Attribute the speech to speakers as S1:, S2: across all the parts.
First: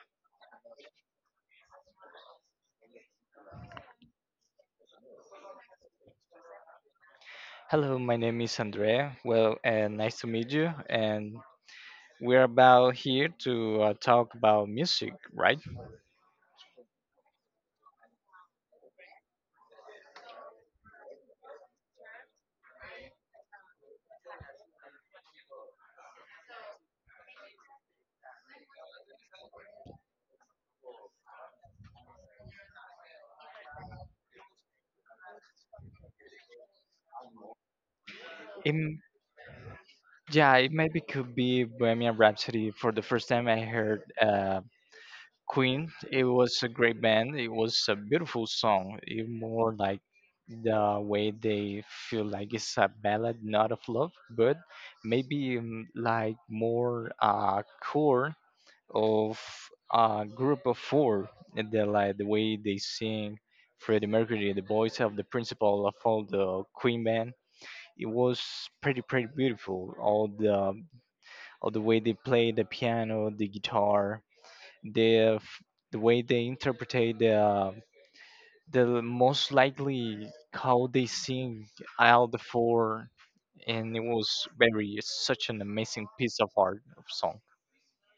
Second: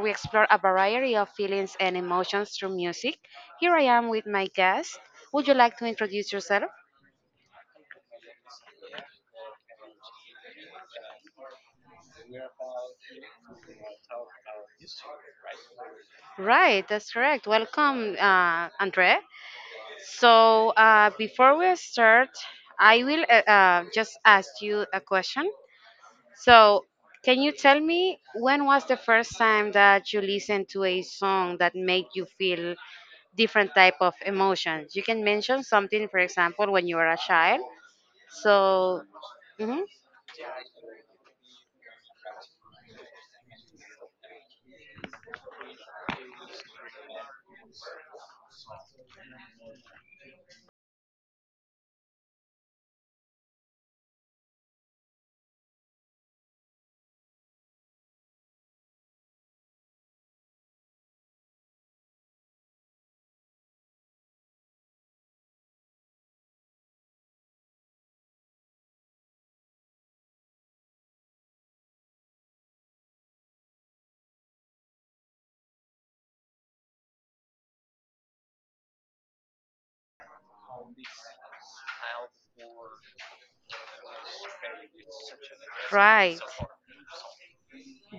S1: we explore a variety of feelings and emotions through music. Here I am with my guest. Would you like to introduce yourself?
S2: Hello, my name is Andrea. Well, nice to meet you. And we're about here to talk about music, right?
S1: Right, that's correct. Welcome, Andre. Before we start, I will just ask you a question. So, can you tell me when was the first time that you listened to a song that made you feel different type of emotions? You can mention something, for example, when you were a child.
S2: Um,
S1: So, mhm,
S2: yeah, it maybe could be Bohemian Rhapsody. For the first time, I heard Queen. It was a great band. It was a beautiful song. It more like the way they feel like it's a ballad, not of love, but maybe like more core of a group of four. And they like the way they sing Freddie Mercury, the voice of the principal of all the Queen band. It was pretty beautiful. All the way they play the piano, the guitar, the f- the way they interpretate the most likely how they sing all the four, and it was very such an amazing
S1: right.
S2: piece of art of song.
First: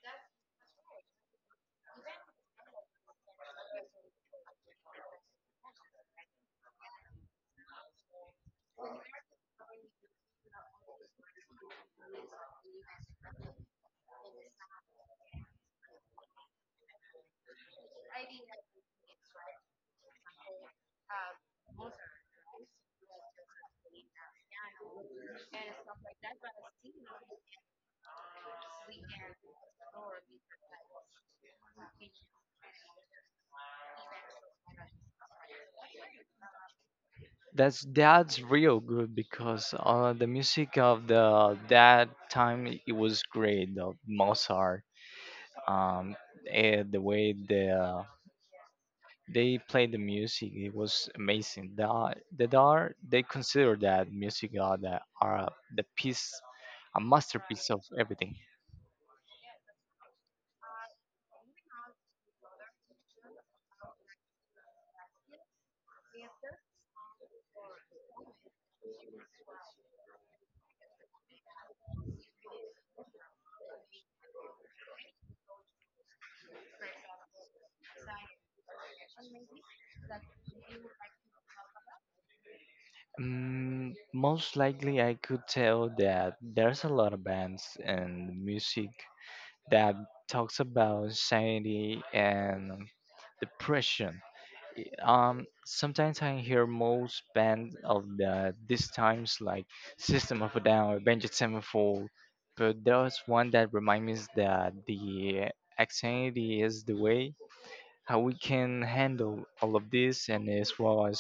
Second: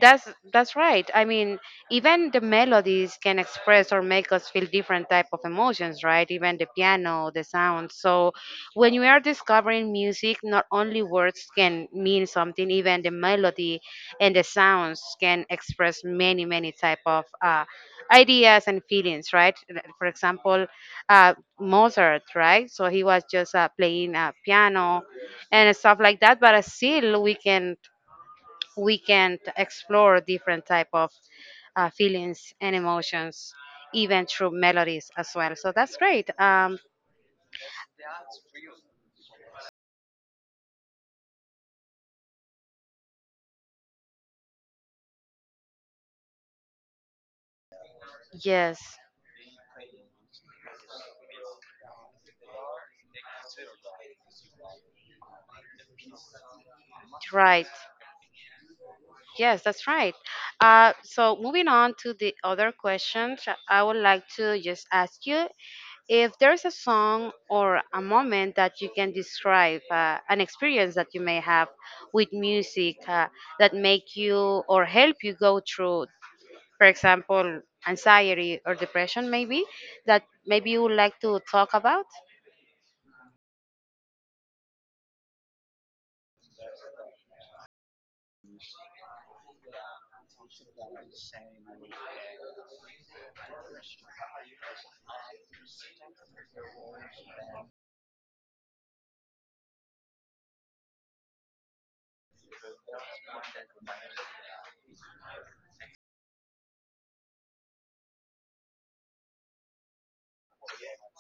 S1: That's right. I mean, even the melodies can express or make us feel different type of emotions, right? Even the piano, the sound. So when we are discovering music, not only words can mean something, even the melody and the sounds can express many, many type of ideas and feelings, right? For example, Mozart, right? So he was just playing piano and stuff like that, but still we can explore different type of feelings and emotions even through melodies as well. So that's great.
S2: That's real good because the music of the that time it was great. Of Mozart, um, and the way
S1: Yes,
S2: they played the music, it was amazing. The dar they consider that music are the piece, a
S1: right.
S2: masterpiece of everything.
S1: Yes, that's right. So moving on to the other question. I would like to just ask you if there's a song or a moment that you can describe, an experience that you may have with music that make you or help you go through, for example, anxiety or depression. Maybe that maybe you would like to talk about?
S2: Mm, most likely, I could tell that there's a lot of bands and music that talks about anxiety and depression. Sometimes I hear most band of these times like System of a Down, Avenged Sevenfold, but there's one that reminds me that the anxiety is the way how we can handle all of this, and as well as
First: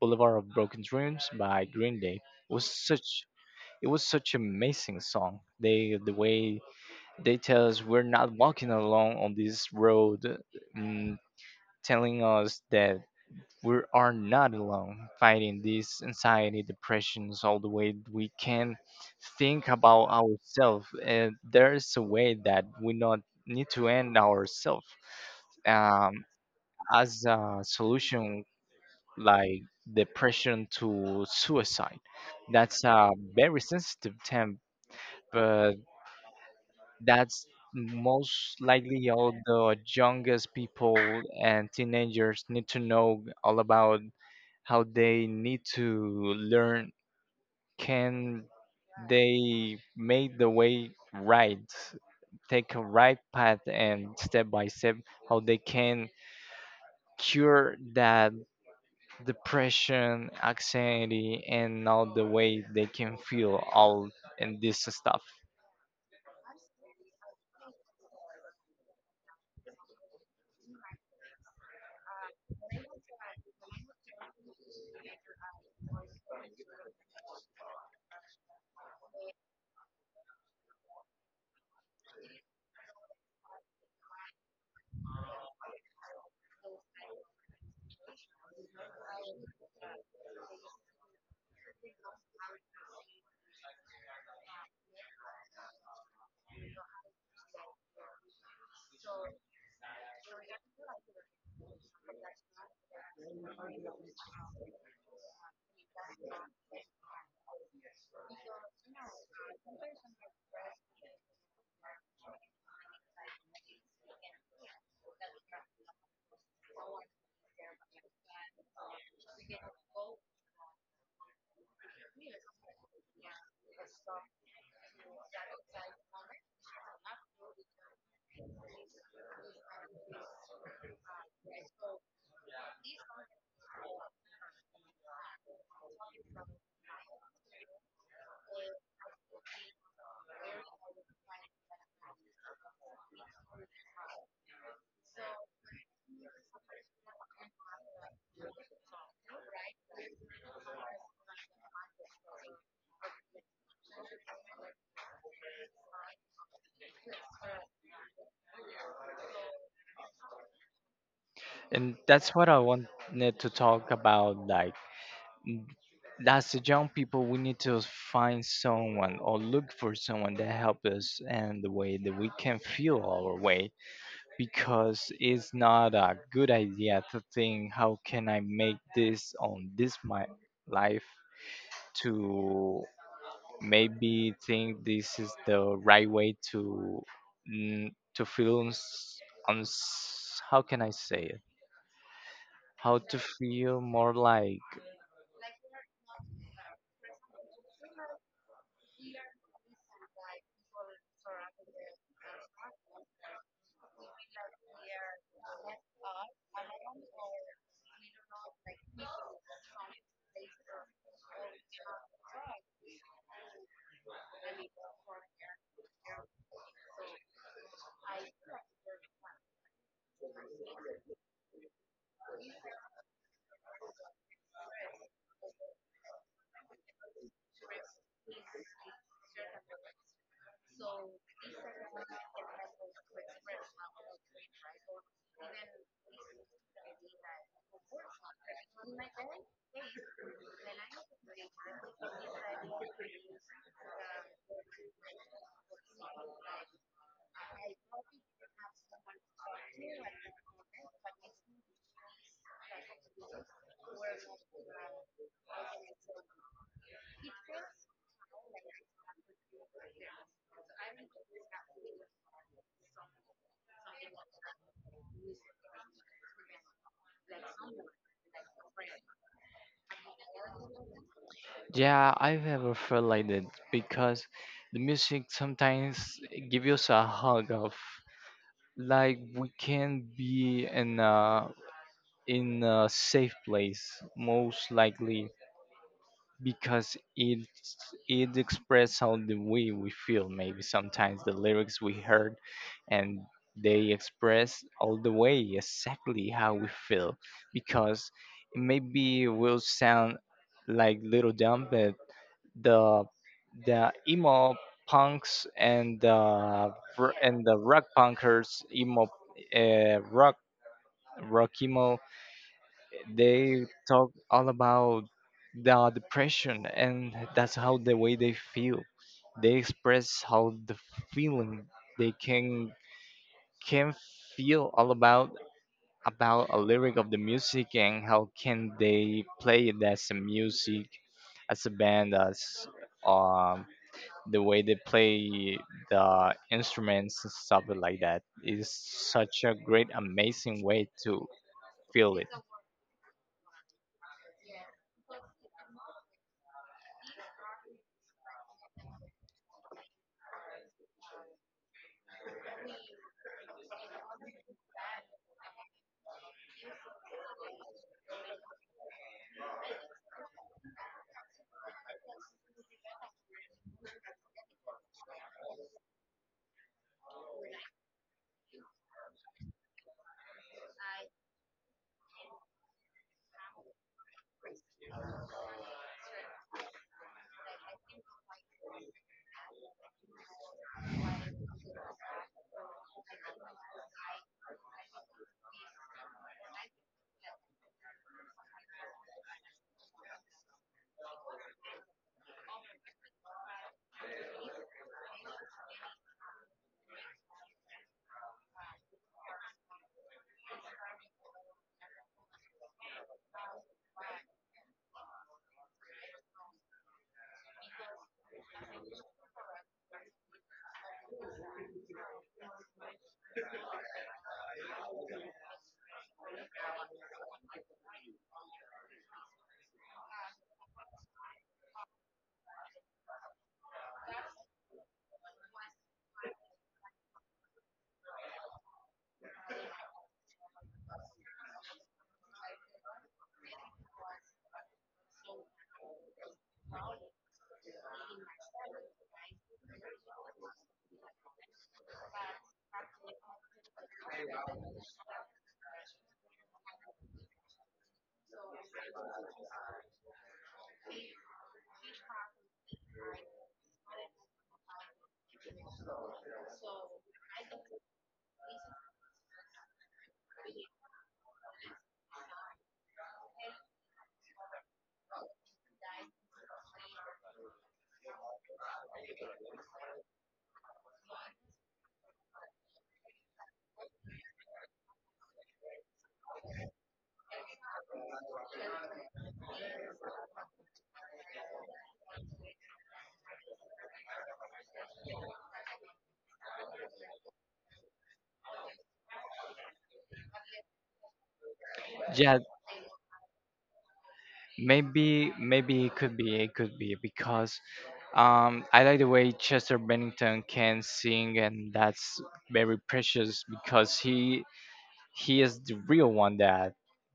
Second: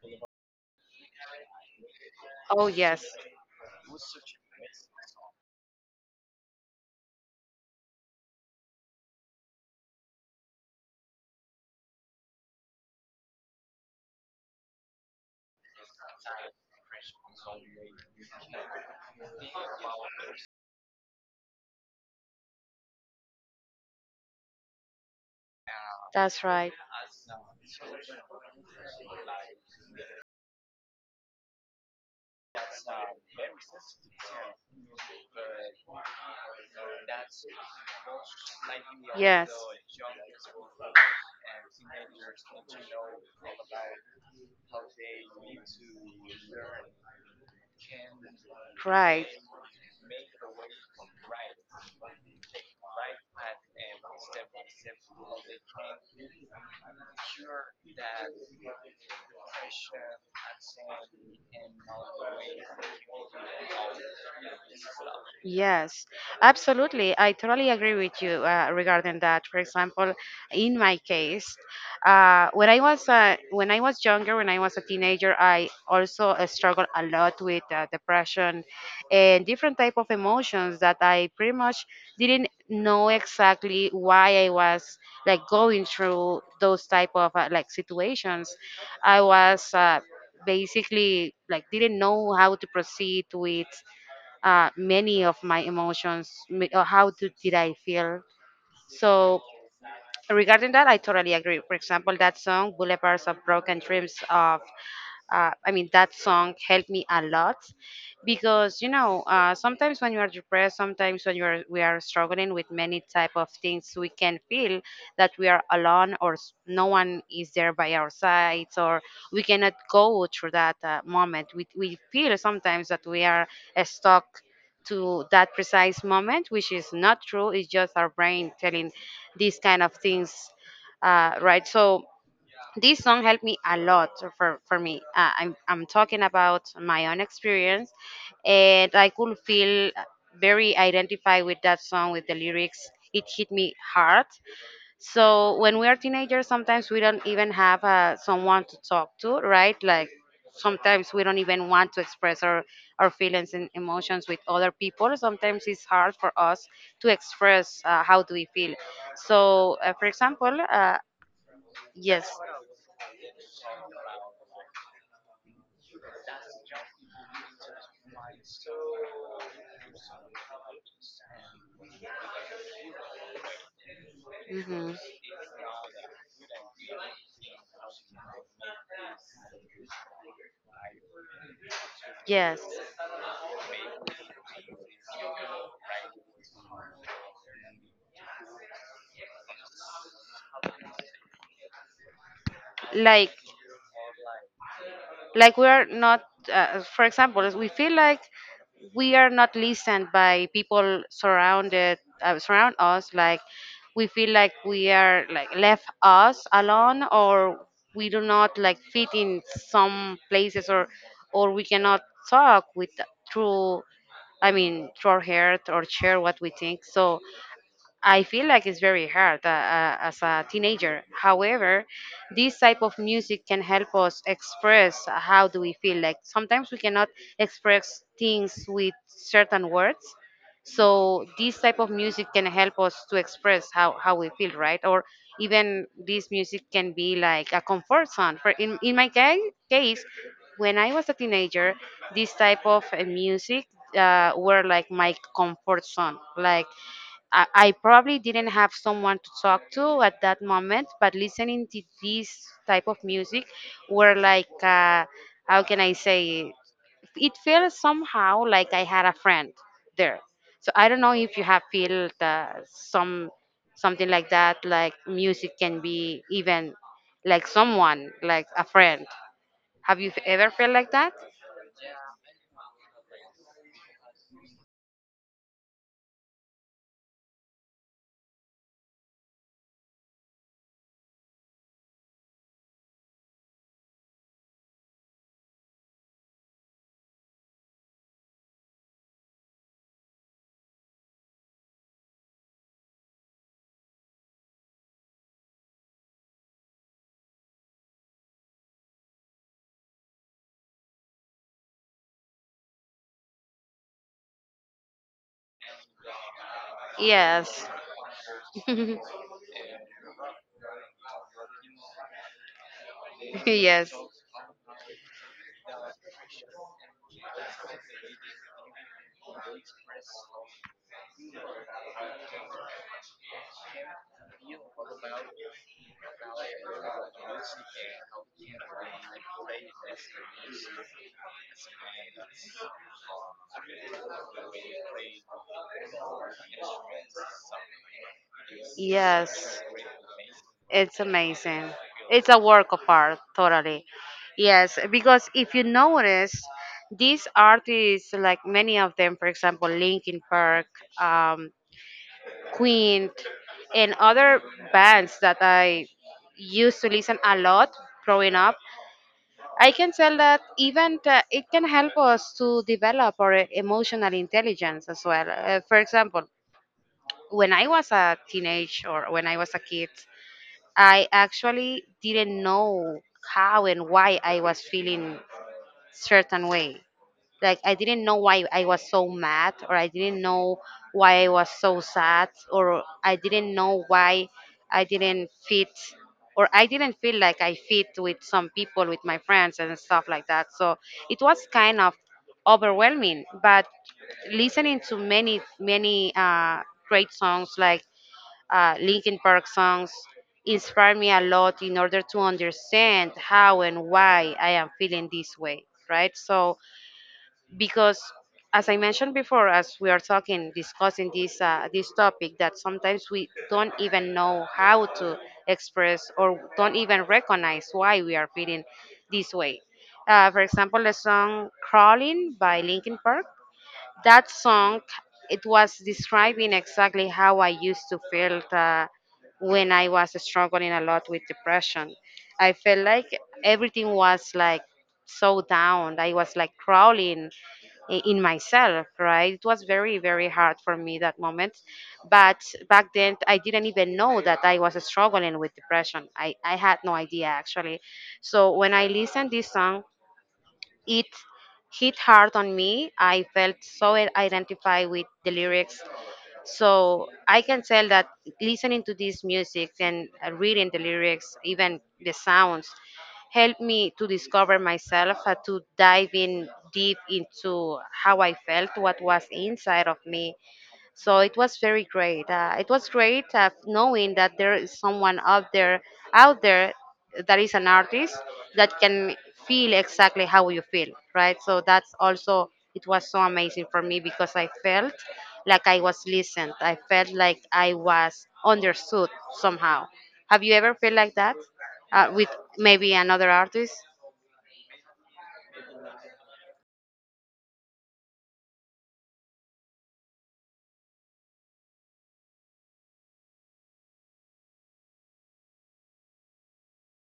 S2: Boulevard of Broken Dreams by Green Day. It was
S1: Oh, yes,
S2: such amazing song. The way they tell us we're not walking alone on this road, mm, telling us that we are not alone, fighting this anxiety, depressions, all the way we can think about ourselves. And there is a way that we not need to end ourselves, um,
S1: that's right.
S2: as a solution, like depression to suicide. That's a very sensitive term, but. That's most likely how
S1: Yes,
S2: the youngest people and teenagers need to know all about how they need to learn, can
S1: right.
S2: they make the way right, take a right path and step by step how they can cure that depression anxiety and all the way they can feel all, and this stuff.
S1: Yes. Absolutely, I totally agree with you regarding that. For example, in my case, when I was younger, when I was a teenager, I also struggled a lot with depression and different type of emotions that I pretty much didn't know exactly why I was like going through those type of like situations. I was basically like didn't know how to proceed with many of my emotions, or how did I feel. So regarding that, I totally agree. For example, that song "Boulevards of Broken Dreams" of I mean, that song helped me a lot because you know sometimes when you are depressed, sometimes when you are we are struggling with many type of things, we can feel that we are alone or no one is there by our sides, or we cannot go through that moment. We feel sometimes that we are stuck to that precise moment, which is not true. It's just our brain telling these kind of things, right? So this song helped me a lot. For me, I'm talking about my own experience, and I could feel very identified with that song. With the lyrics, it hit me hard. So when we are teenagers, sometimes we don't even have someone to talk to, right? Like sometimes we don't even want to express our feelings and emotions with other people. Sometimes it's hard for us to express how do we feel. For example,
S2: And
S1: yes.
S2: that's what I wanted to talk about, like n- as the young people, we need to find someone or look for someone that help us and the way that we can feel our way,
S1: Mhm.
S2: because it's not a good idea to think how can I make this on this my life,
S1: Yes,
S2: to maybe think this is the right way to, mm, to feel uns, how can I say it, how to
S1: like
S2: feel more like.
S1: like we are not, for example, we feel like we are not listened by people surround us. Like we feel like we are like left us alone, or we do not like fit in some places, or we cannot talk with through. I mean, through our heart, or share what we think. So I feel like it's very hard as a teenager. However, this type of music can help us express how do we feel. Like sometimes we cannot express things with certain words. So this type of music can help us to express how we feel, right? Or even this music can be like a comfort zone. In my case, when I was a teenager, this type of music were like my comfort zone. Like I probably didn't have someone to talk to at that moment, but listening to this type of music were like, how can I say it? It felt somehow like I had a friend there. So I don't know if you have felt something like that, like music can be even like someone, like a friend. Have you ever felt like that?
S2: Yeah, I've ever felt like that because the music sometimes give us a hug of like we can be in a safe place, most likely because it expresses how the way we feel, maybe sometimes the lyrics we heard, and they express all the way exactly how we feel. Because maybe it will sound like little dumb but the the emo punks and the and the
S1: Yes.
S2: rock punkers emo, rock, rock emo, they
S1: Yes.
S2: talk all about the depression, and that's how the way they feel, they express how the feeling they can feel all about a lyric of the music and how can they play it as a music, as a band, as um the way they play the instruments and stuff like that is such a
S1: Yes.
S2: great amazing way
S1: It's
S2: to
S1: amazing.
S2: feel it.
S1: It's a work of art, totally. Yes, because if you notice, these artists, like many of them, for example, Linkin Park, um, Queen, and other bands that I used to listen a lot growing up, I can tell that it can help us to develop our emotional intelligence as well. For example, when I was a teenage, or when I was a kid, I actually didn't know how and why I was feeling certain way. Like I didn't know why I was so mad, or I didn't know why I was so sad, or I didn't know why I didn't fit, or I didn't feel like I fit with some people, with my friends and stuff like that. So it was kind of overwhelming, but listening to many great songs like Linkin Park songs inspire me a lot in order to understand how and why I am feeling this way, right? So, because as I mentioned before, as we are talking, discussing this topic, that sometimes we don't even know how to express or don't even recognize why we are feeling this way. For example, the song "Crawling" by Linkin Park, that song, it was describing exactly how I used to feel when I was struggling a lot with depression. I felt like everything was like so down. I was like crawling in myself, right? It was very hard for me, that moment. But back then I didn't even know that I was struggling with depression. I had no idea, actually. So when I listened this song, it hit hard on me. I felt so identified with the lyrics. So I can tell that listening to this music and reading the lyrics, even the sounds, helped me to discover myself, to dive in deep into how I felt, what was inside of me. So it was very great. It was great knowing that there is someone out there, out there, that is an artist that can feel exactly how you feel, right? So that's also, it was so amazing for me, because I felt like I was listened. I felt like I was understood somehow. Have you ever felt like that with
S2: Yeah,
S1: maybe another artist?
S2: maybe it could be, it could be because I like the way Chester Bennington can sing, and that's very precious because he is the real one that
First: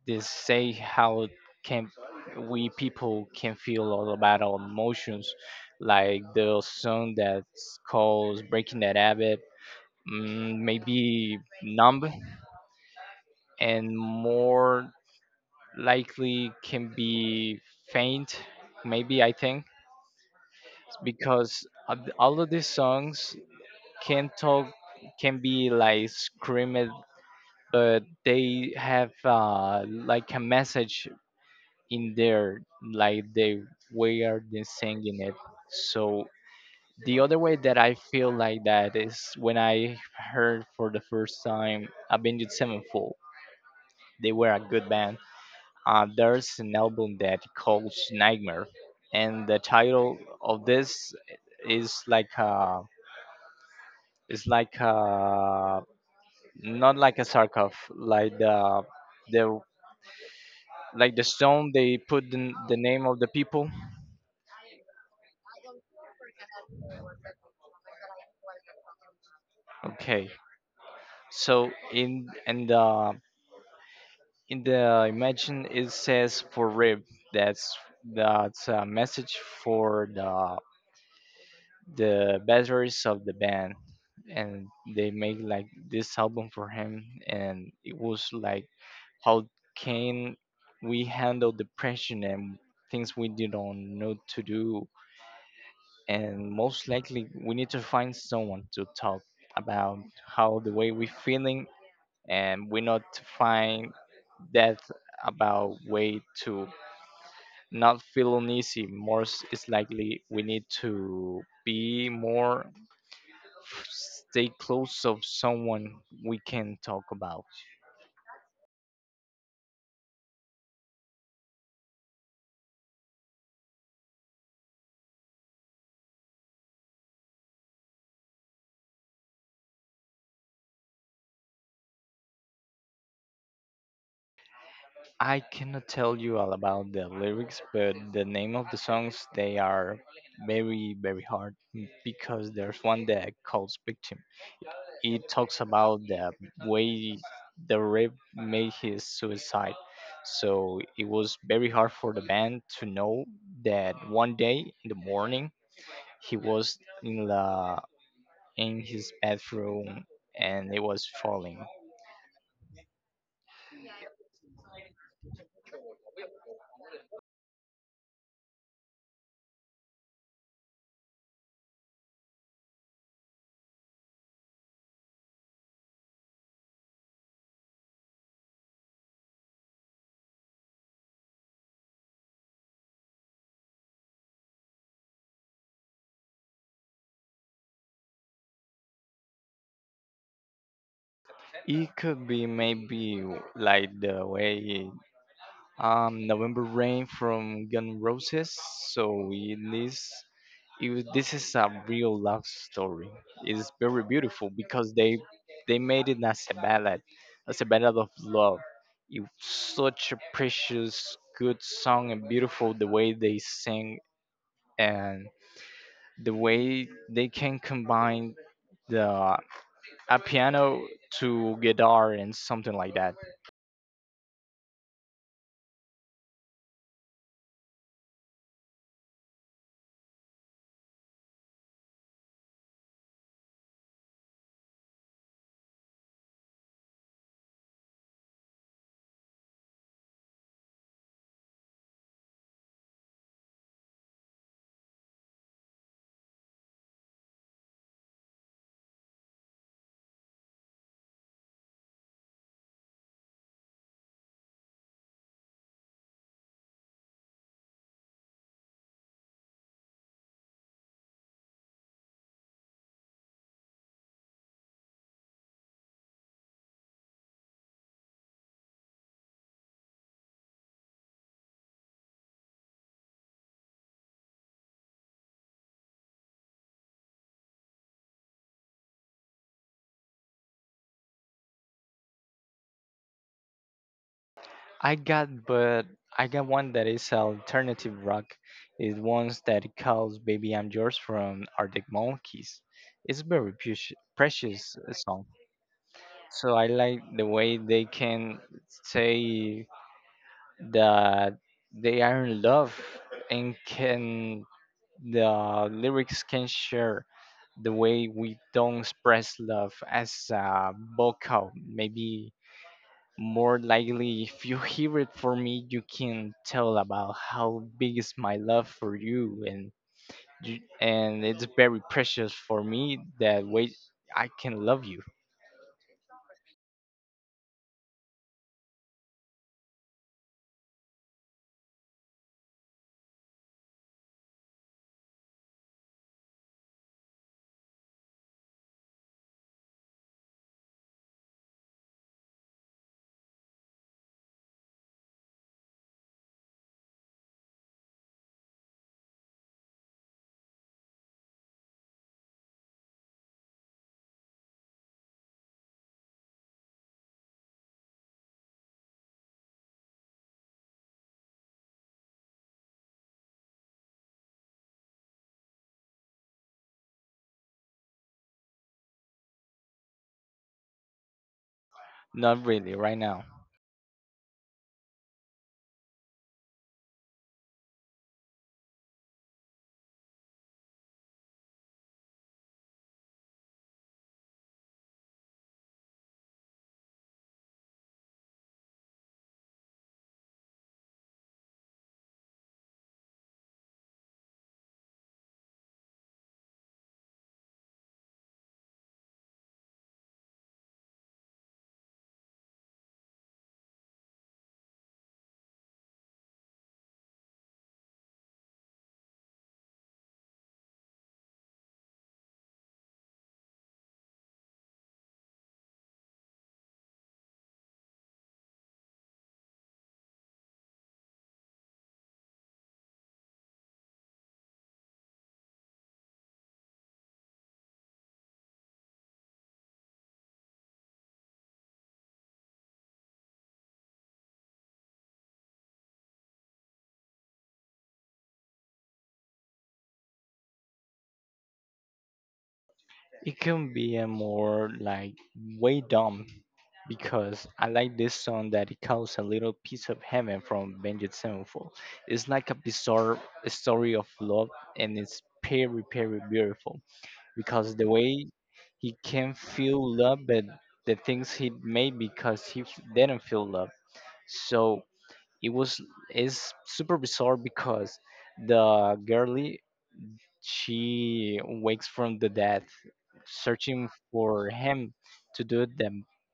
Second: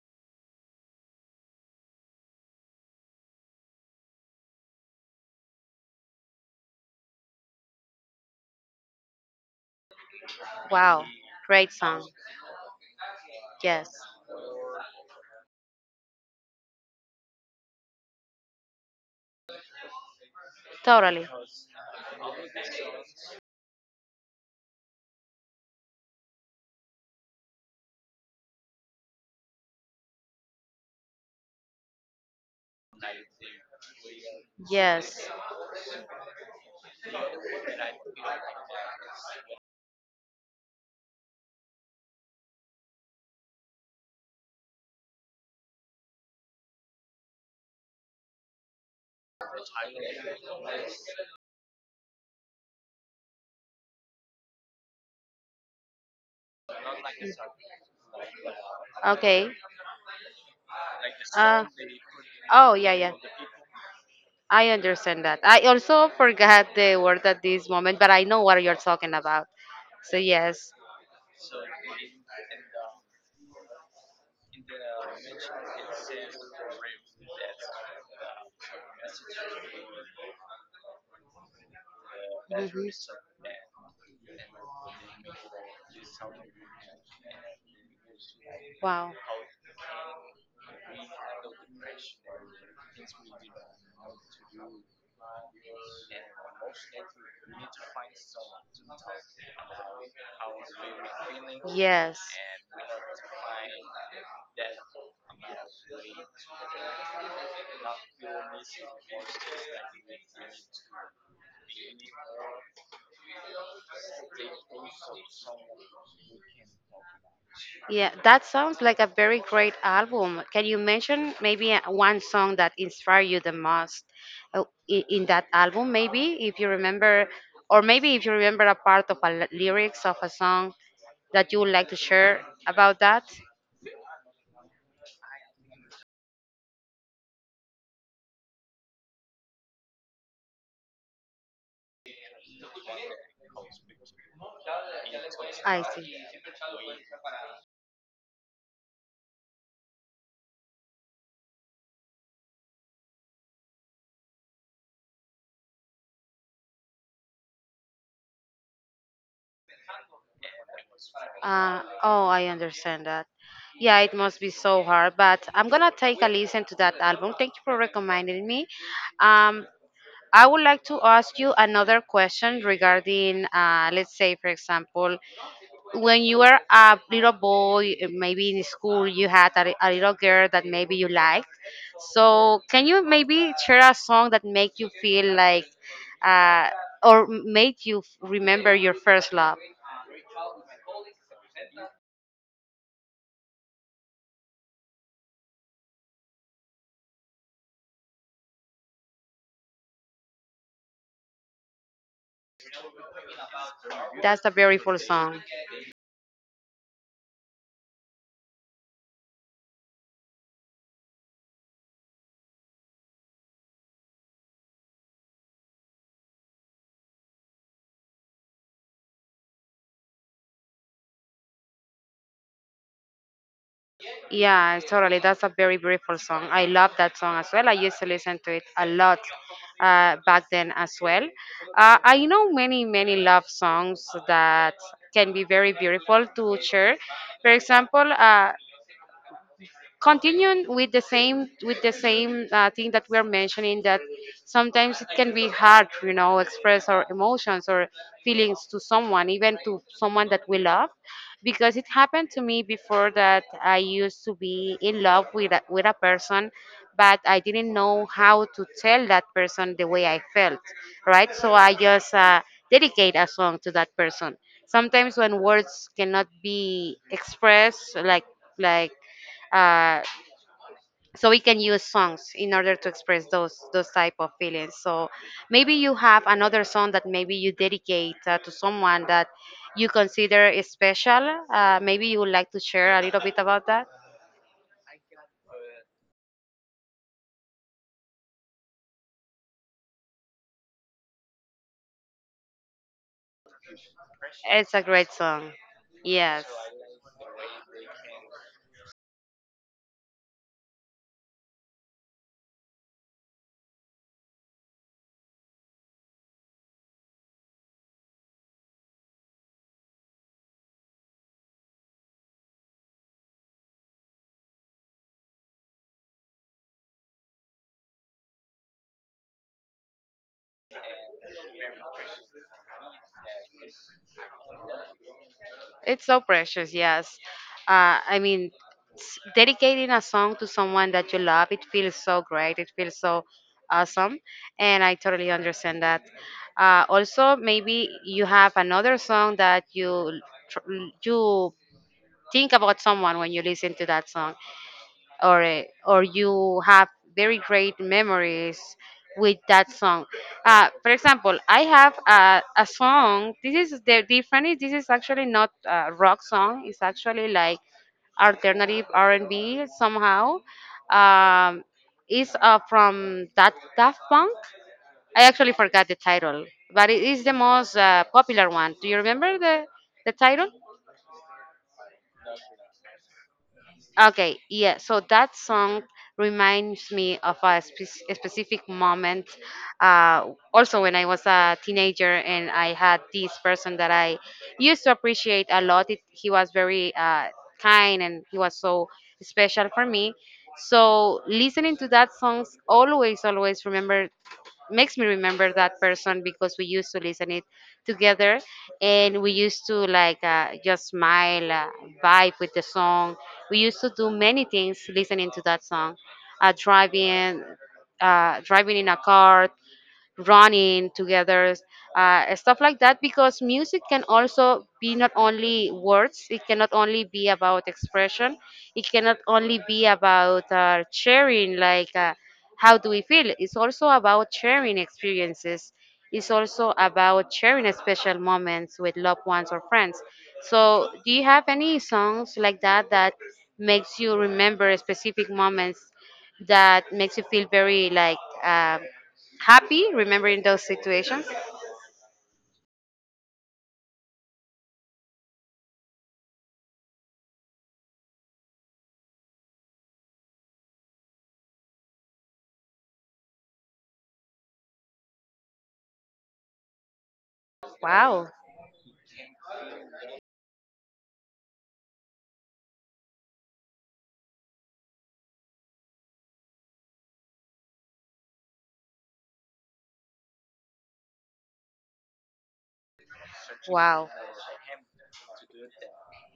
S2: they say how can we people can feel all about our emotions, like the song that's called Breaking That Habit,
S1: Wow,
S2: maybe
S1: great
S2: Numb,
S1: song. Yes,
S2: and more likely can be Faint, maybe I think.
S1: totally.
S2: Because all of these songs can talk, can be like screamed, but they have like a message in there, like they way are they singing
S1: Yes.
S2: it. So the other way that I feel like that is when I heard for the first time Avenged Sevenfold, they were a good band. There's an album that called Nightmare, and the title of this is like a, it's like a, not like a sarcoph, like the
S1: Okay.
S2: the like the
S1: Uh,
S2: stone they put
S1: oh,
S2: the
S1: yeah,
S2: name
S1: yeah.
S2: of the people.
S1: I understand that. I also forgot the word at this moment, but I know what you're talking about. So,
S2: Okay,
S1: yes.
S2: so in and the in the imagine it says for rib. That's a message for the
S1: Mhm.
S2: batteries of the band, and they make like this album for him, and it was like
S1: Wow.
S2: how can we handle depression and things we didn't know to do, and most likely we need to find someone to talk about how the way we're feeling,
S1: Yes.
S2: and we not find that about way to not feel uneasy, more it's likely we need to be more, stay close of someone we can talk about.
S1: Yeah, that sounds like a very great album. Can you mention maybe one song that inspired you the most uh, in that album? Maybe if you remember, or maybe if you remember a part of a lyrics of a song that you would like to share about that.
S2: I cannot tell you all about the lyrics, but the name of the songs they are very very hard because there's one that calls Victim. It talks
S1: I
S2: about
S1: see.
S2: the way the rape made his suicide. So it was very hard for the band to know that one day in the morning he was in the in his bathroom and it was falling.
S1: Oh, I understand that. Yeah, it must be so hard, but I'm gonna take a listen to that album. Thank you for recommending me. Um, I would like to ask you another question regarding, let's say, for example, when you were a little boy, maybe in school, you had a little girl that maybe you liked. So, can you maybe share a song that make you feel like, uh, or made you remember your first love?
S2: It could be maybe like the way November Rain from Gun Roses. So it is, this is a real love story. It's very
S1: That's
S2: beautiful
S1: a
S2: because
S1: beautiful song.
S2: they made it as a ballad of love. It's such a precious, good song, and beautiful the way they sing, and the way they can combine the a piano to guitar and something like that.
S1: Yeah, totally. That's a very beautiful song. I love that song as well. I used to listen to it a lot back then as well. I know many, many love songs that can be very beautiful to share. For example, continuing with the same thing that we're mentioning, that sometimes it can be hard, you know, express our emotions or feelings to someone, even to someone that we love. Because it happened to me before that I used to be in love with with a person, but I didn't know how to tell that person the way I felt, right? So I just dedicate a song to that person. Sometimes when words cannot be expressed like, uh, so we can use songs in order to express those type of feelings. So maybe you have another song that maybe you dedicate to someone that you consider is special. Maybe you would like to share a little bit about that.
S2: I got, but I got one that is alternative rock. It's ones that calls "Baby I'm Yours" from Arctic Monkeys. It's very precious,
S1: It's
S2: precious
S1: a great
S2: song.
S1: song. Yes.
S2: So I like the way they can say that they are in love, and can the lyrics can share the way we don't express love as a vocal, maybe more likely, if you hear it for me, you can tell about how big is my love for you, and you, and it's very precious for me that way I can love you.
S1: It's so precious, yes. I mean, dedicating a song to someone that you love, it feels so great. It feels so awesome. And I totally understand that. Also, maybe you have another song that you, tr- you think about someone when you listen to that song or or you have very great memories with that song. For example, I have a song. This is the different. Is This is actually not a rock song. It's actually like alternative R&B somehow. Um, it's from that Daft Punk. I actually forgot the title, but it is the most popular one. Do you remember the title?
S2: Not really right now.
S1: Okay, yeah. So that song reminds me of a specific moment. Also, when I was a teenager, and I had this person that I used to appreciate a lot. He was very kind, and he was so special for me. So listening to that songs always, always remember makes me remember that person because we used to listen it together, and we used to like just smile, vibe with the song. We used to do many things listening to that song, uh, driving driving in a car, running together, stuff like that. Because music can also be not only words, it cannot only be about expression, it cannot only be about sharing, how do we feel. It's also about sharing experiences, it's also about sharing special moments with loved ones or friends. So, do you have any songs like that that makes you remember specific moments? That makes you feel very like happy remembering those situations?
S2: It can be a more like way dumb because I like this song that it calls A Little Piece of Heaven from Avenged Sevenfold. It's like a bizarre story of love, and it's very very beautiful, because the way
S1: Wow,
S2: he can feel love, but the things he made because he didn't feel love. So it was, is super bizarre because the girlie she wakes from the death, searching
S1: wow.
S2: for him to do the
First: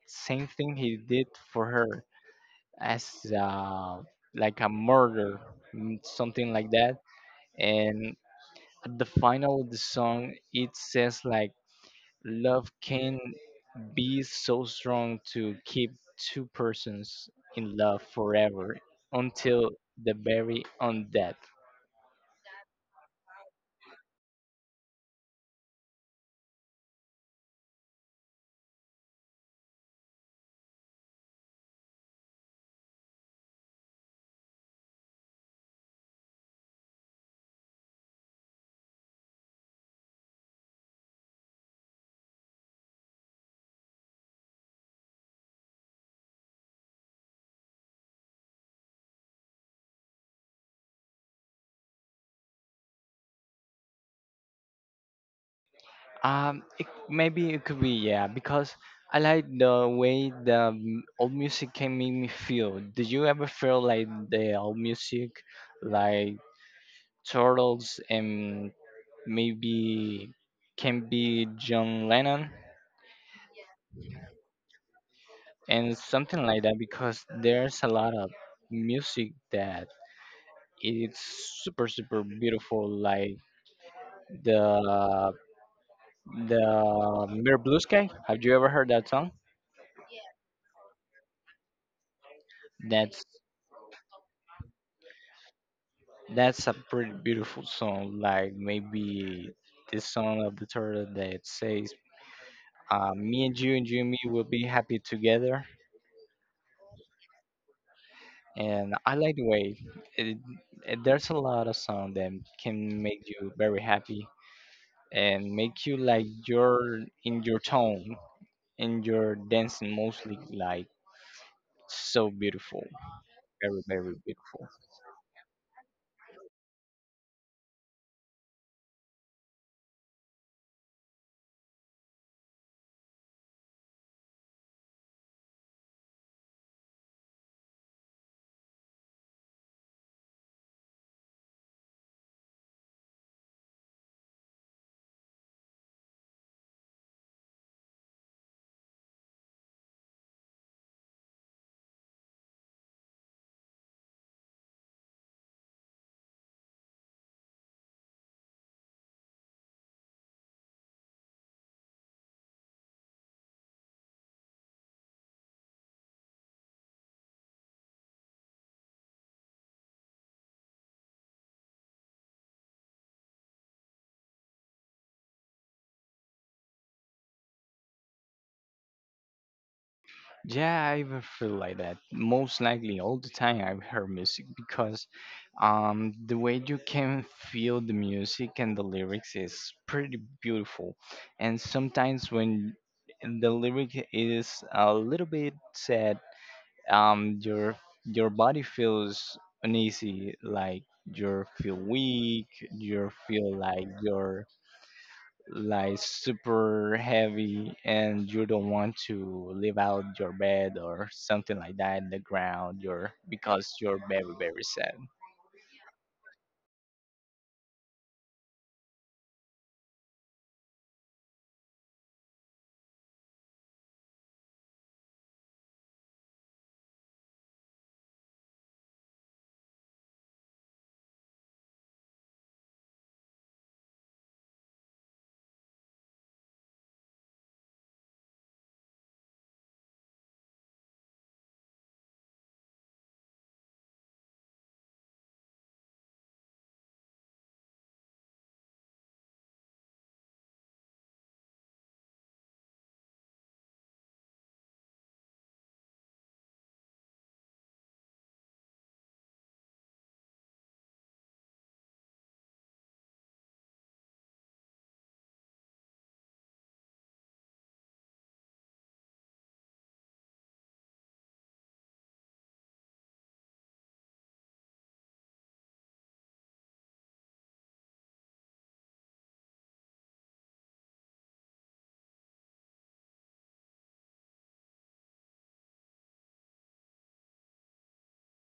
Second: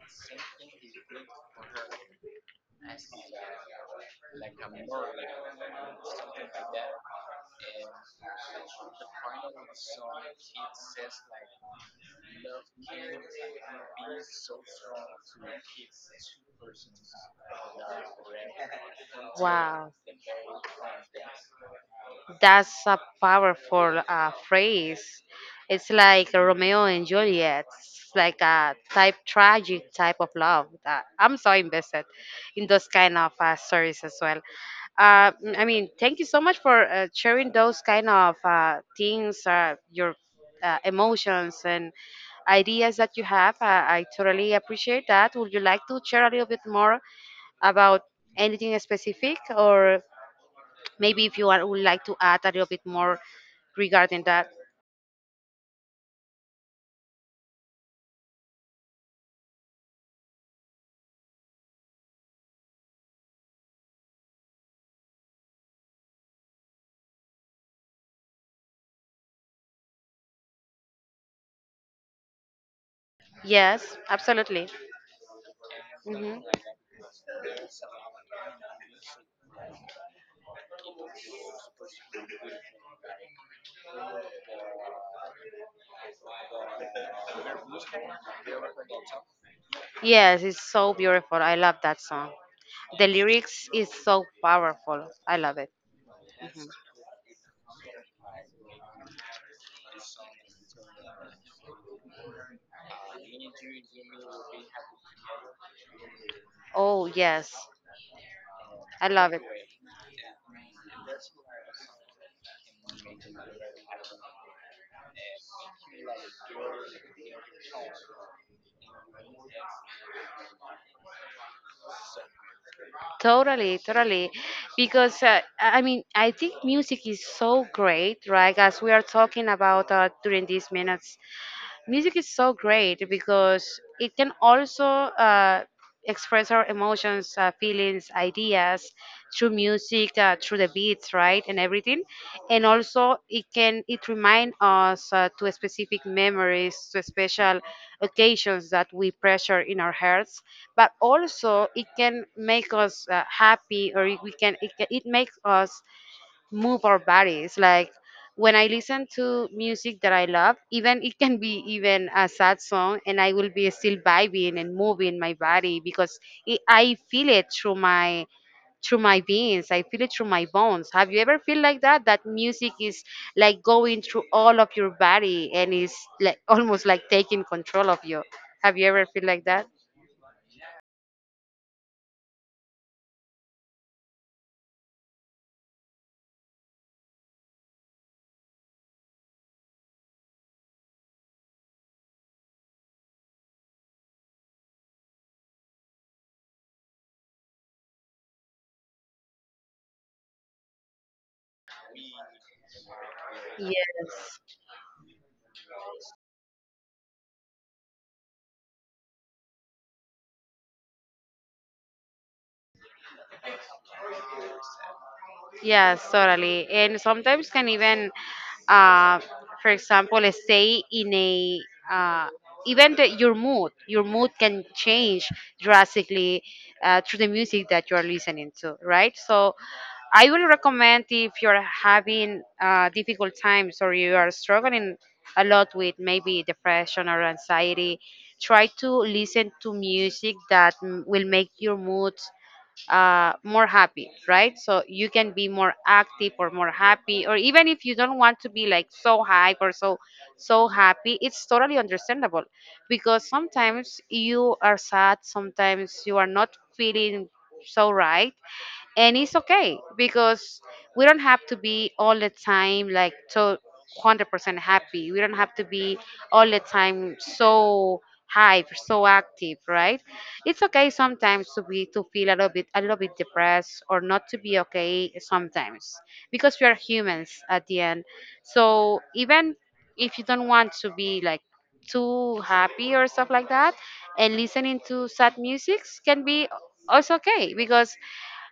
S2: same thing he did for her, as uh, like a murder, something like that. And at the final of the song, it says like love can be so strong to keep two persons in love forever until
S1: Wow.
S2: the very on death.
S1: That's a powerful phrase. It's like Romeo and Juliet. It's like a type tragic type of love. That I'm so invested in those kind of stories as well. I mean, thank you so much for sharing those kind of things, your emotions and ideas that you have. I totally appreciate that. Would you like to share a little bit more about anything specific, or maybe if you are, would like to add a little bit more regarding that?
S2: It, maybe it could be, yeah, because I like the way the old music can make me feel. Did you ever feel like the old music, like Turtles, and maybe can be John Lennon
S1: Yes, absolutely.
S2: and
S1: Hmm.
S2: something like that? Because there's a lot of music that, it's super super beautiful, like the the Mirror Blue Sky. Have you ever heard that song?
S1: Yes, it's so beautiful. I love that song. The
S2: That's
S1: lyrics is so powerful. I love it. Mhm.
S2: a pretty beautiful song. Like maybe this song of the turtle that says, "Me and you and you and me will be happy together."
S1: Oh yes,
S2: And
S1: I
S2: I
S1: love
S2: like
S1: it.
S2: the way it, it, there's a lot of song that can make you very happy and make you like your in your tone in your dancing mostly like so beautiful.
S1: Totally,
S2: Very, very
S1: totally.
S2: beautiful.
S1: Because I mean, I think music is so great, right? As we are talking about during these minutes, music is so great because it can also uh, express our emotions, feelings, ideas through music, through the beats, right, and everything. And also, it remind us to specific memories, to special occasions that we pressure in our hearts. But also, it can make us happy, or it- we can, it makes us move our bodies. Like when I listen to music that I love, even it can be even a sad song, and I will be still vibing and moving my body because I feel it through my veins. I feel it through my bones. Have you ever feel like that? That music is like going through all of your body and is like almost like taking control of you. Have you ever feel like that?
S2: Yeah, I even feel like that. Most likely, all the time I've heard music because the way you can feel the music and the lyrics is pretty beautiful. And sometimes when the lyric is a little bit sad, um, your your body feels uneasy, like you feel weak, you feel like
S1: Yes.
S2: you're like super heavy, and you don't want to leave out your bed or something like that, in the ground you're because you're very, very sad.
S1: Yes, totally. And sometimes can even, uh, for example, let's say in a uh, even your mood can change drastically through the music that you are listening to, right? So I will recommend if you're having difficult times or you are struggling a lot with maybe depression or anxiety, try to listen to music that will make your mood more happy, right? So you can be more active or more happy, or even if you don't want to be like so hype or so happy, it's totally understandable because sometimes you are sad, sometimes you are not feeling so right, and it's okay because we don't have to be all the time like so 100% happy. We don't have to be all the time so hype, so active, right? It's okay sometimes to be to feel a little bit depressed or not to be okay sometimes because we are humans at the end. So even if you don't want to be like too happy or stuff like that, and listening to sad music can be also okay because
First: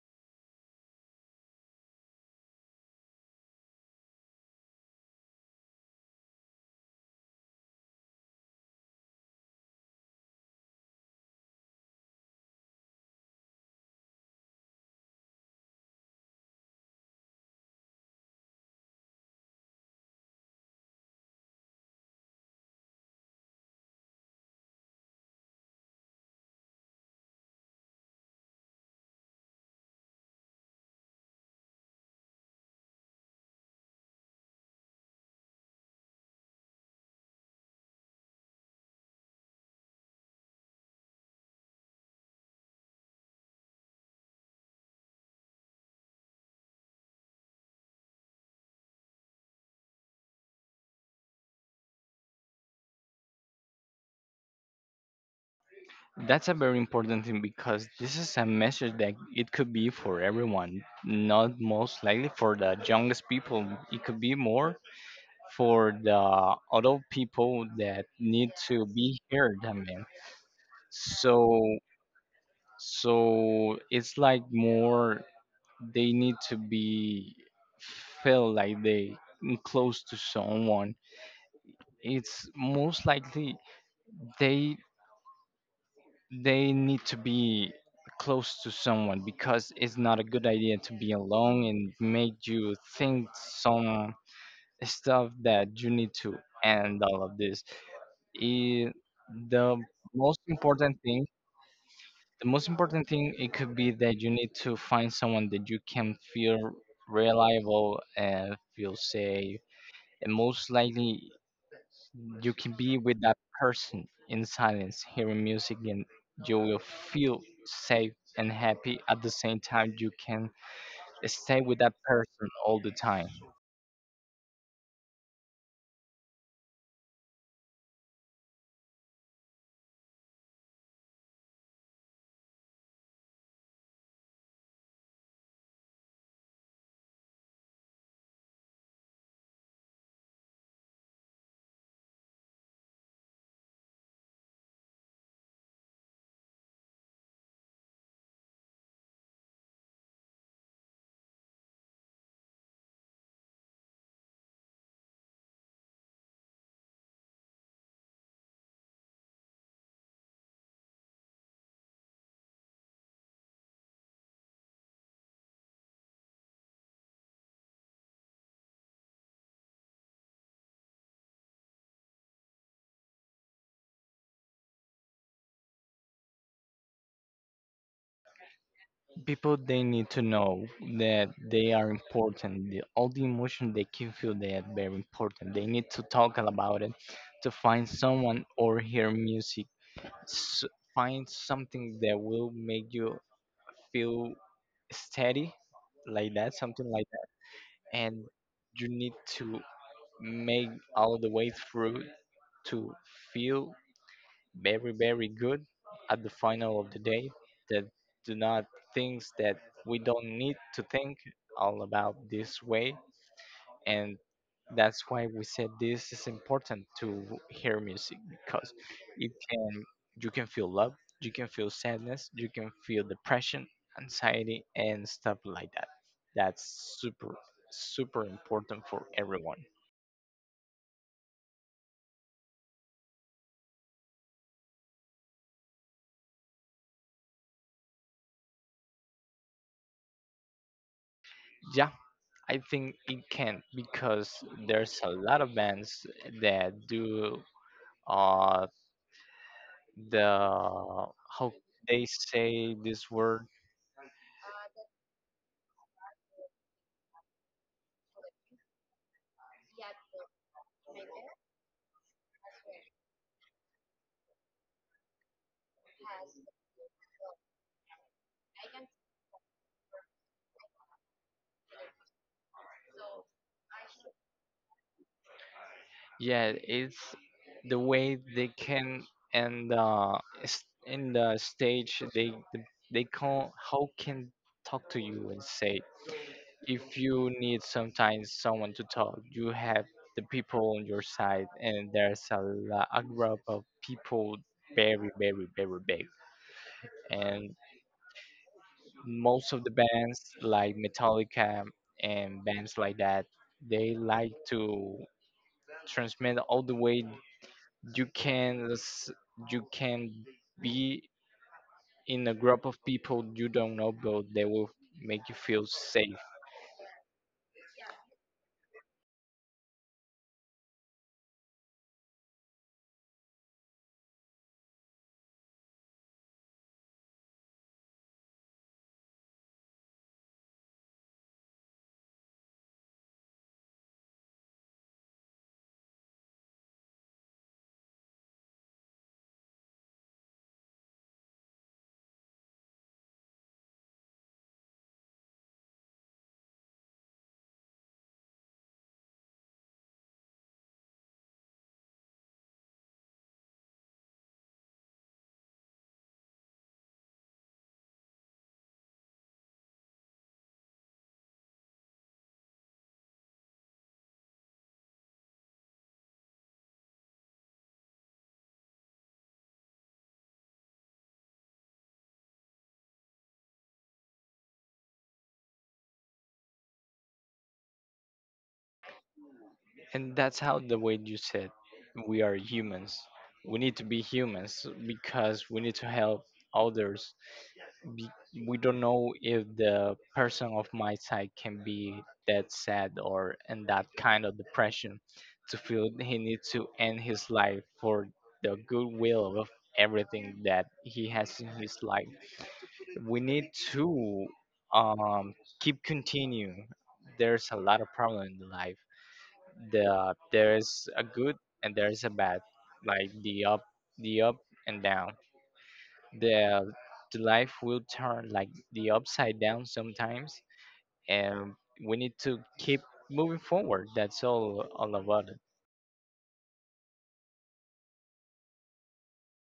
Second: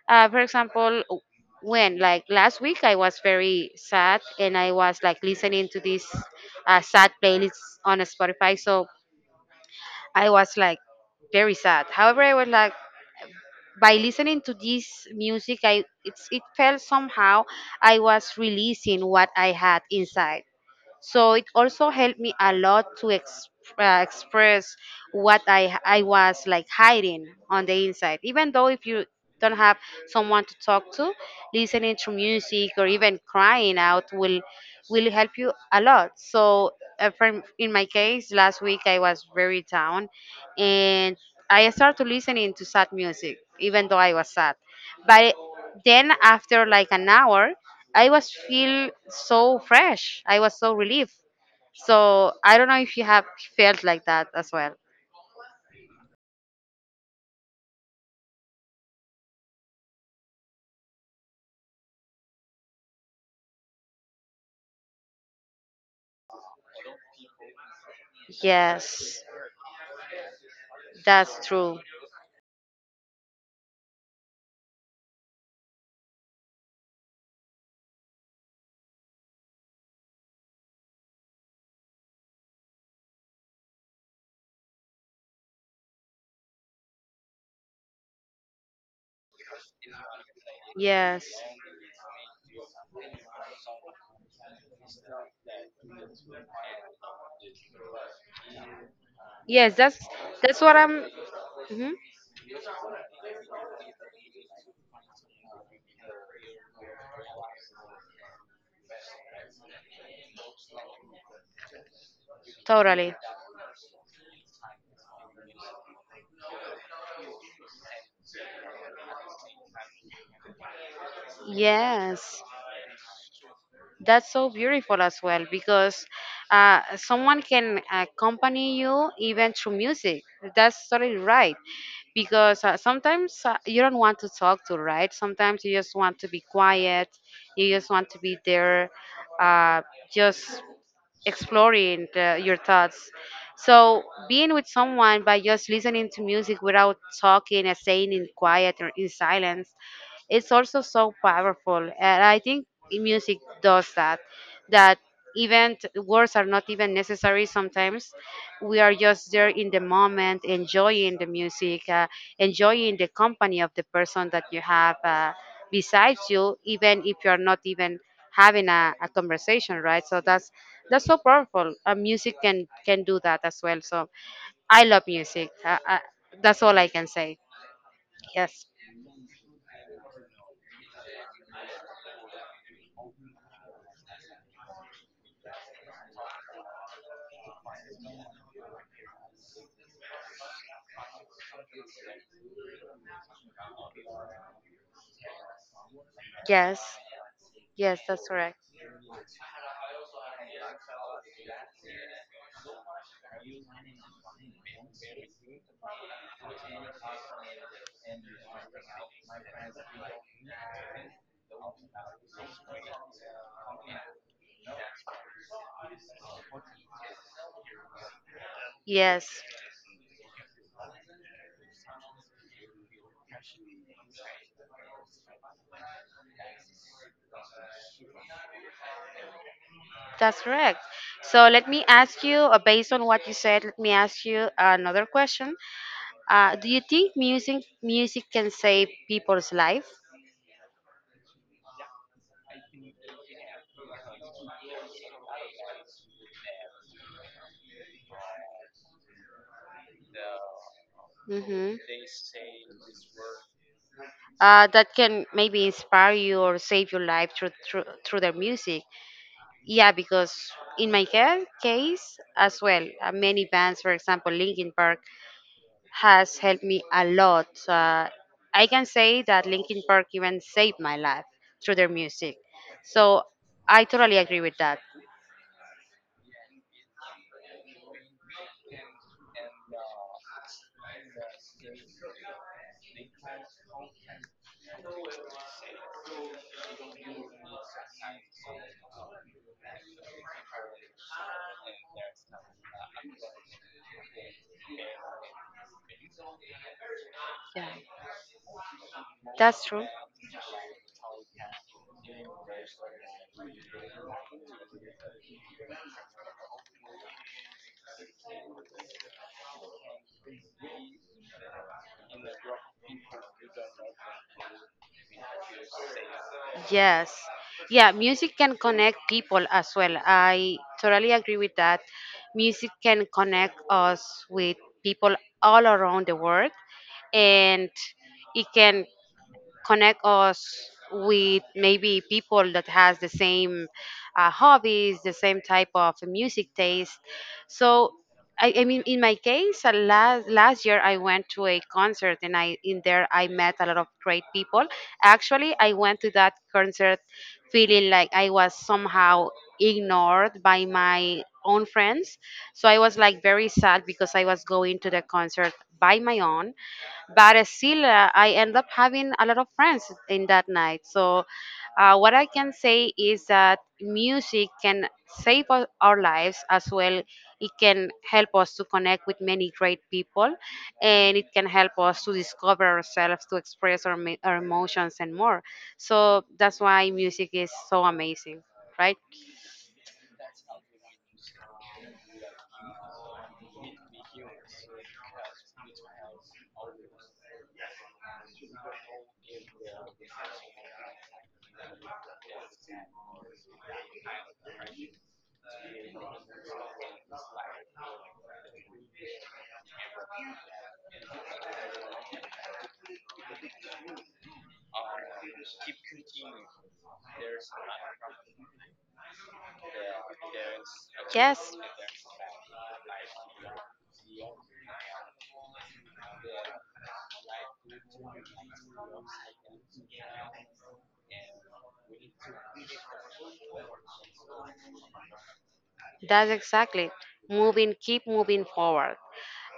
S1: for example, when like last week I was very sad, and I was like listening to this sad playlist on Spotify. So I was like very sad. However, I was like by listening to this music, I it's it felt somehow I was releasing what I had inside. So it also helped me a lot to express what I was like hiding on the inside. Even though if you don't have someone to talk to, listening to music or even crying out will help you a lot. So in my case, last week I was very down, and I started listening to sad music, even though I was sad. But then after like an hour, I was feel so fresh. I was so relieved. So I don't know if you have felt like that as well.
S2: That's a very important thing, because this is a message that it could be for everyone, not most likely for the youngest people. It could be more for the adult people that need to be
S1: Yes,
S2: heard, I mean.
S1: that's
S2: So
S1: true.
S2: so it's like more, they need to be feel like they close to someone. It's most likely they they need to be close to someone, because it's not a good idea to be
S1: Yes,
S2: alone and make you think some stuff that you need to end all of this it,
S1: yes,
S2: the
S1: that's
S2: most
S1: that's what
S2: important
S1: I'm.
S2: thing.
S1: Mhm.
S2: The most important thing, it could be that you need to find someone that you can feel reliable and feel safe, and most likely you can be
S1: Totally.
S2: with that person in silence hearing music, and you will feel safe and happy at the same time. You can stay with that
S1: Yes.
S2: person all the time.
S1: That's so beautiful as well because someone can accompany you even through music. That's totally right because sometimes you don't want to talk to, right? Sometimes you just want to be quiet. You just want to be there, uh, just exploring your thoughts. So being with someone by just listening to music without talking and staying in quiet or in silence, it's also so powerful. And I think music does that even words are not even necessary sometimes. We are just there in the moment enjoying the music, enjoying the company of the person that you have besides you, even if you are not even having a conversation, right? So that's so powerful. Music can do that as well. So I love music. That's all I can say. Yes.
S2: People, they need to know that they are important, the, all the emotion they can feel, they are very important, they need to talk about it, to find someone or hear music. S find something that will make you feel steady, like that,
S1: Yes.
S2: something like.
S1: Yes,
S2: And
S1: that's correct.
S2: you need to make all the way through to feel very, very good at the final of the day, that do not things that we don't need to think all about this way. And that's why we said this is important to hear music, because it
S1: Yes.
S2: can, you can feel love, you can feel sadness, you can feel depression, anxiety and stuff like that. That's super, super important for everyone.
S1: That's correct. So let me ask you, based on what you said, let me ask you another question. Do you think music can save people's life?
S2: Yeah, I think it can, because there's a lot of bands that do uh the, how
S1: Hmm.
S2: they say this word.
S1: That can maybe inspire you or save your life through their music. Yeah, because in my case as well, many bands, for example, Linkin Park, has helped me a lot. So, I can say that Linkin Park even saved my life through their music. So I totally agree with that.
S2: Yeah, it's the way they can, and in the stage they can how can talk to you and say, if you need sometimes someone to talk, you have the people on your side, and there's a, lo- a group of people very, very very big. And
S1: Yeah,
S2: most of
S1: that's
S2: the
S1: true.
S2: bands like Metallica and bands like that, they like to transmit all the way. You can you can be in a group of people you don't know, but they will make you feel safe.
S1: Yes. Yeah, music can connect people as well. I totally agree with that. Music can connect us with people all around the world, and it can connect us with maybe people that has the same hobbies, the same type of music taste. So I mean, in my case, last year I went to a concert, and I in there I met a lot of great people. Actually, I went to that concert feeling like I was somehow ignored by my own friends. So I was like very sad because I was going to the concert by my own, but still I end up having a lot of friends in that night. So what I can say is that music can our lives as well. It can help us to connect with many great people, and it can help us to discover ourselves, to express our emotions and more. So that's why music is so amazing, right?
S2: And that's how the way you said, we are humans, we need to be humans because we need to help others. Be- we don't know if the person of my side can be that sad or in that kind of depression to feel he needs to end his life for the goodwill of everything that he has in his life. We need to um, keep continuing. There's a lot of problem in life. The there's a good
S1: Yes.
S2: and there's a bad, like the up and down. The the life will turn like the upside down sometimes, and we need to keep moving forward. That's all about it.
S1: That's exactly moving, keep moving forward.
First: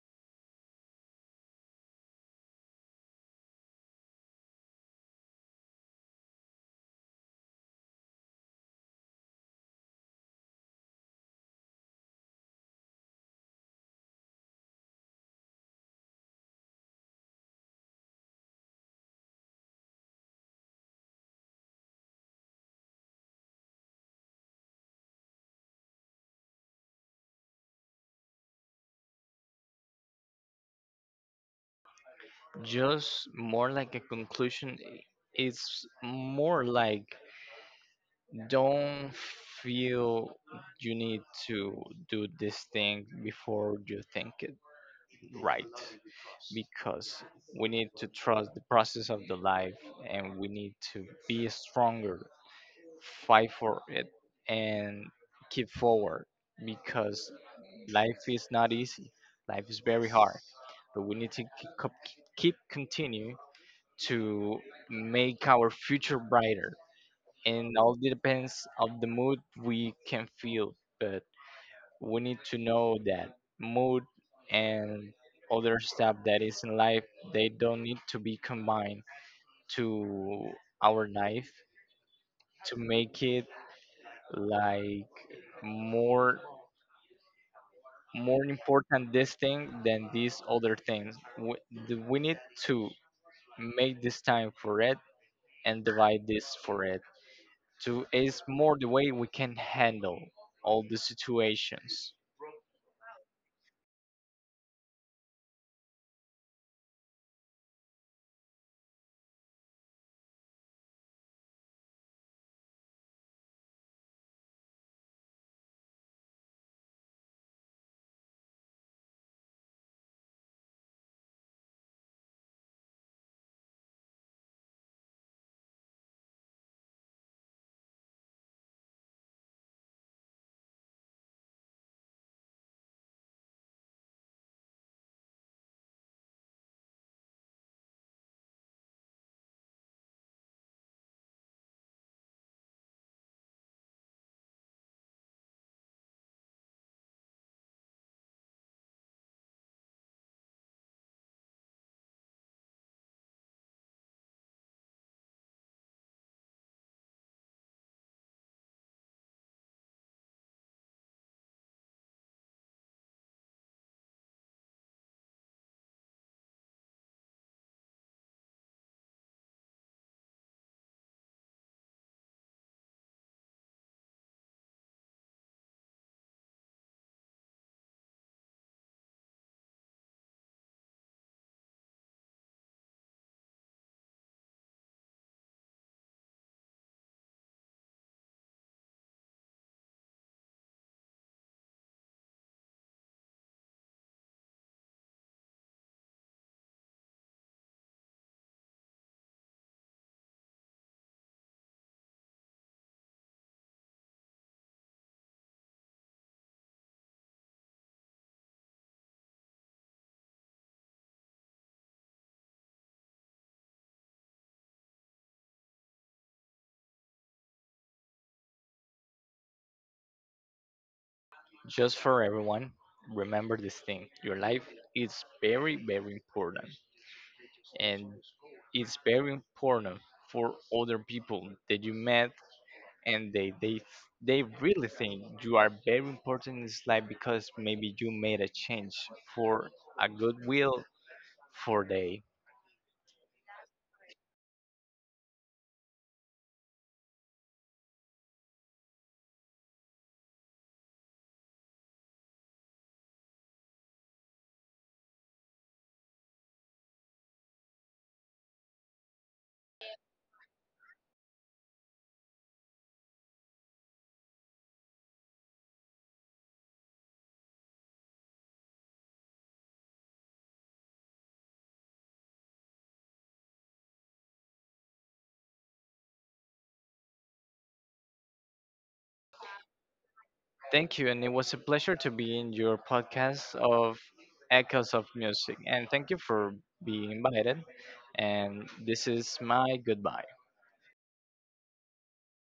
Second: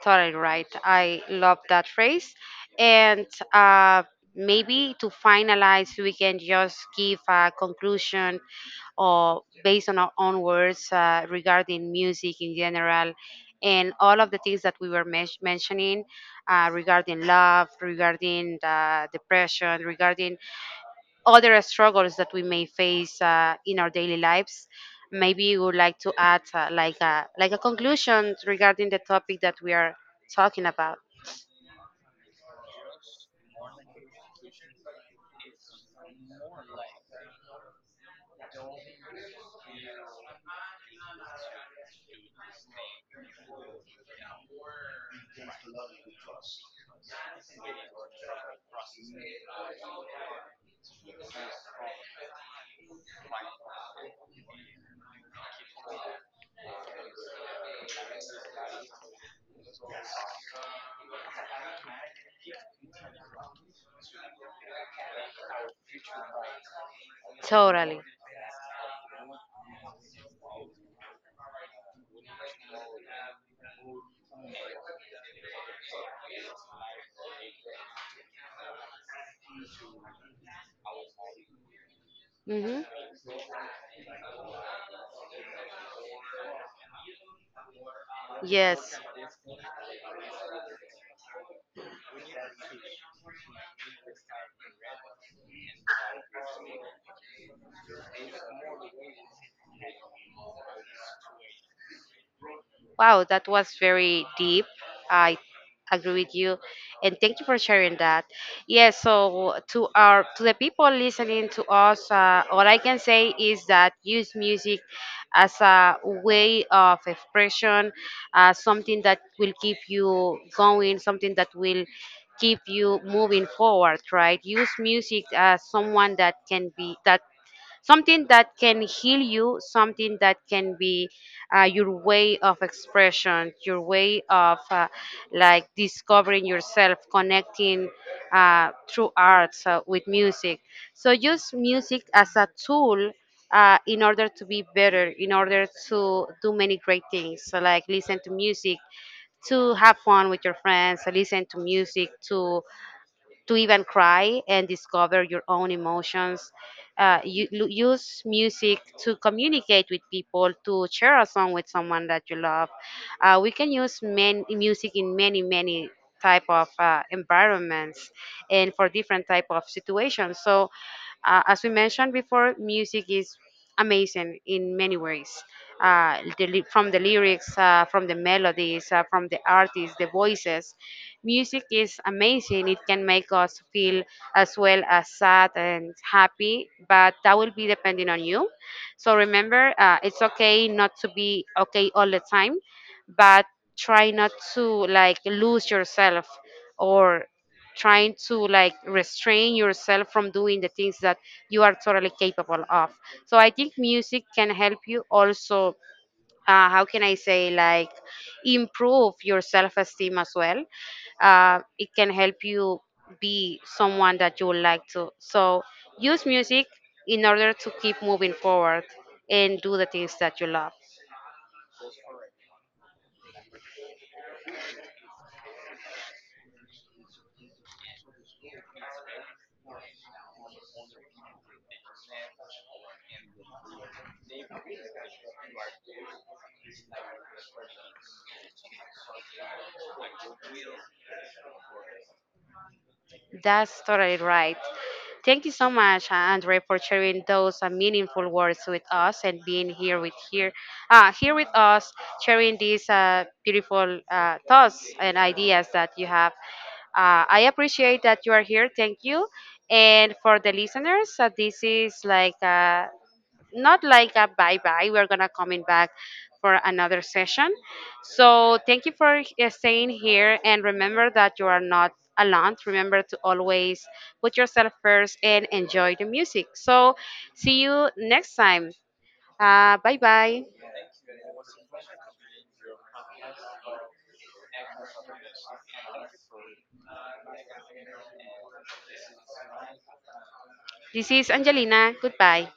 S1: Totally right. I love that phrase. And uh, maybe to finalize, we can just give a conclusion or based on our own words regarding music in general and all of the things that we were mentioning, regarding love, regarding depression, regarding other struggles that we may face in our daily lives. Maybe you would like to add like a conclusion regarding the topic that we are talking about.
S2: Just more like a conclusion. It's more like don't feel you need to do this thing before you think it, right? Because we need to trust the process of the life, and we need to be stronger, fight for it, and keep forward, because life is not easy, life is very hard, but we need to keep keep continue to make our future brighter. And all
S1: Totally.
S2: depends of the mood we can feel. But we need to know that mood and other stuff that is in life, they don't need to be combined to our life, to
S1: Hmm.
S2: make it like more, more
S1: Yes.
S2: important this thing than these other things, we need to make this time for it and divide this for it, to is more the way we can handle all the situations.
S1: Wow, that was very deep. I agree with you, and thank you for sharing that. Yes, so to the people listening to us, all I can say is that use music as a way of expression, something that will keep you going, something that will keep you moving forward. Right? Use music as someone that can be that, something that can heal you, something that can be your way of expression, your way of like discovering yourself, connecting through arts with music. So use music as a tool. In order to be better, in order to do many great things, so like listen to music, to have fun with your friends, listen to music, to even cry and discover your own emotions. You use music to communicate with people, to share a song with someone that you love. We can use music in many, many type of environments and for different type of situations. So as we mentioned before, music is amazing in many ways. From the lyrics, from the melodies, from the artists, the voices. Music is amazing. It can make us feel as well as sad and happy, but that will be depending on you. So remember, it's okay not to be okay all the time, but try not to like lose yourself or trying to like restrain yourself from doing the things that you are totally capable of. So I think music can help you also how can I say, like improve your self esteem as well. It can help you be someone that you would like to. So use music in order to keep moving forward and do the things that you love.
S2: Just for everyone, remember this thing. Your life is very, very important. And it's very important for other people that you met, and they really think you are very important in this life, because maybe you made a change for a goodwill for they.
S1: That's totally right. Thank you so much, Andre, for sharing those meaningful words with us and being here here with us, sharing these beautiful thoughts and ideas that you have. I appreciate that you are here. Thank you. And for the listeners, this is like not like a bye bye. We're gonna coming back for another session. So thank you for staying here, and remember that you are not alone. Remember to always put yourself first and enjoy the music. So see you next time. Bye bye.
S2: Thank you, and it was a pleasure to be in your podcast of Echoes of Music. And thank you for being invited. And this is my goodbye.
S1: This is Angelina. Goodbye.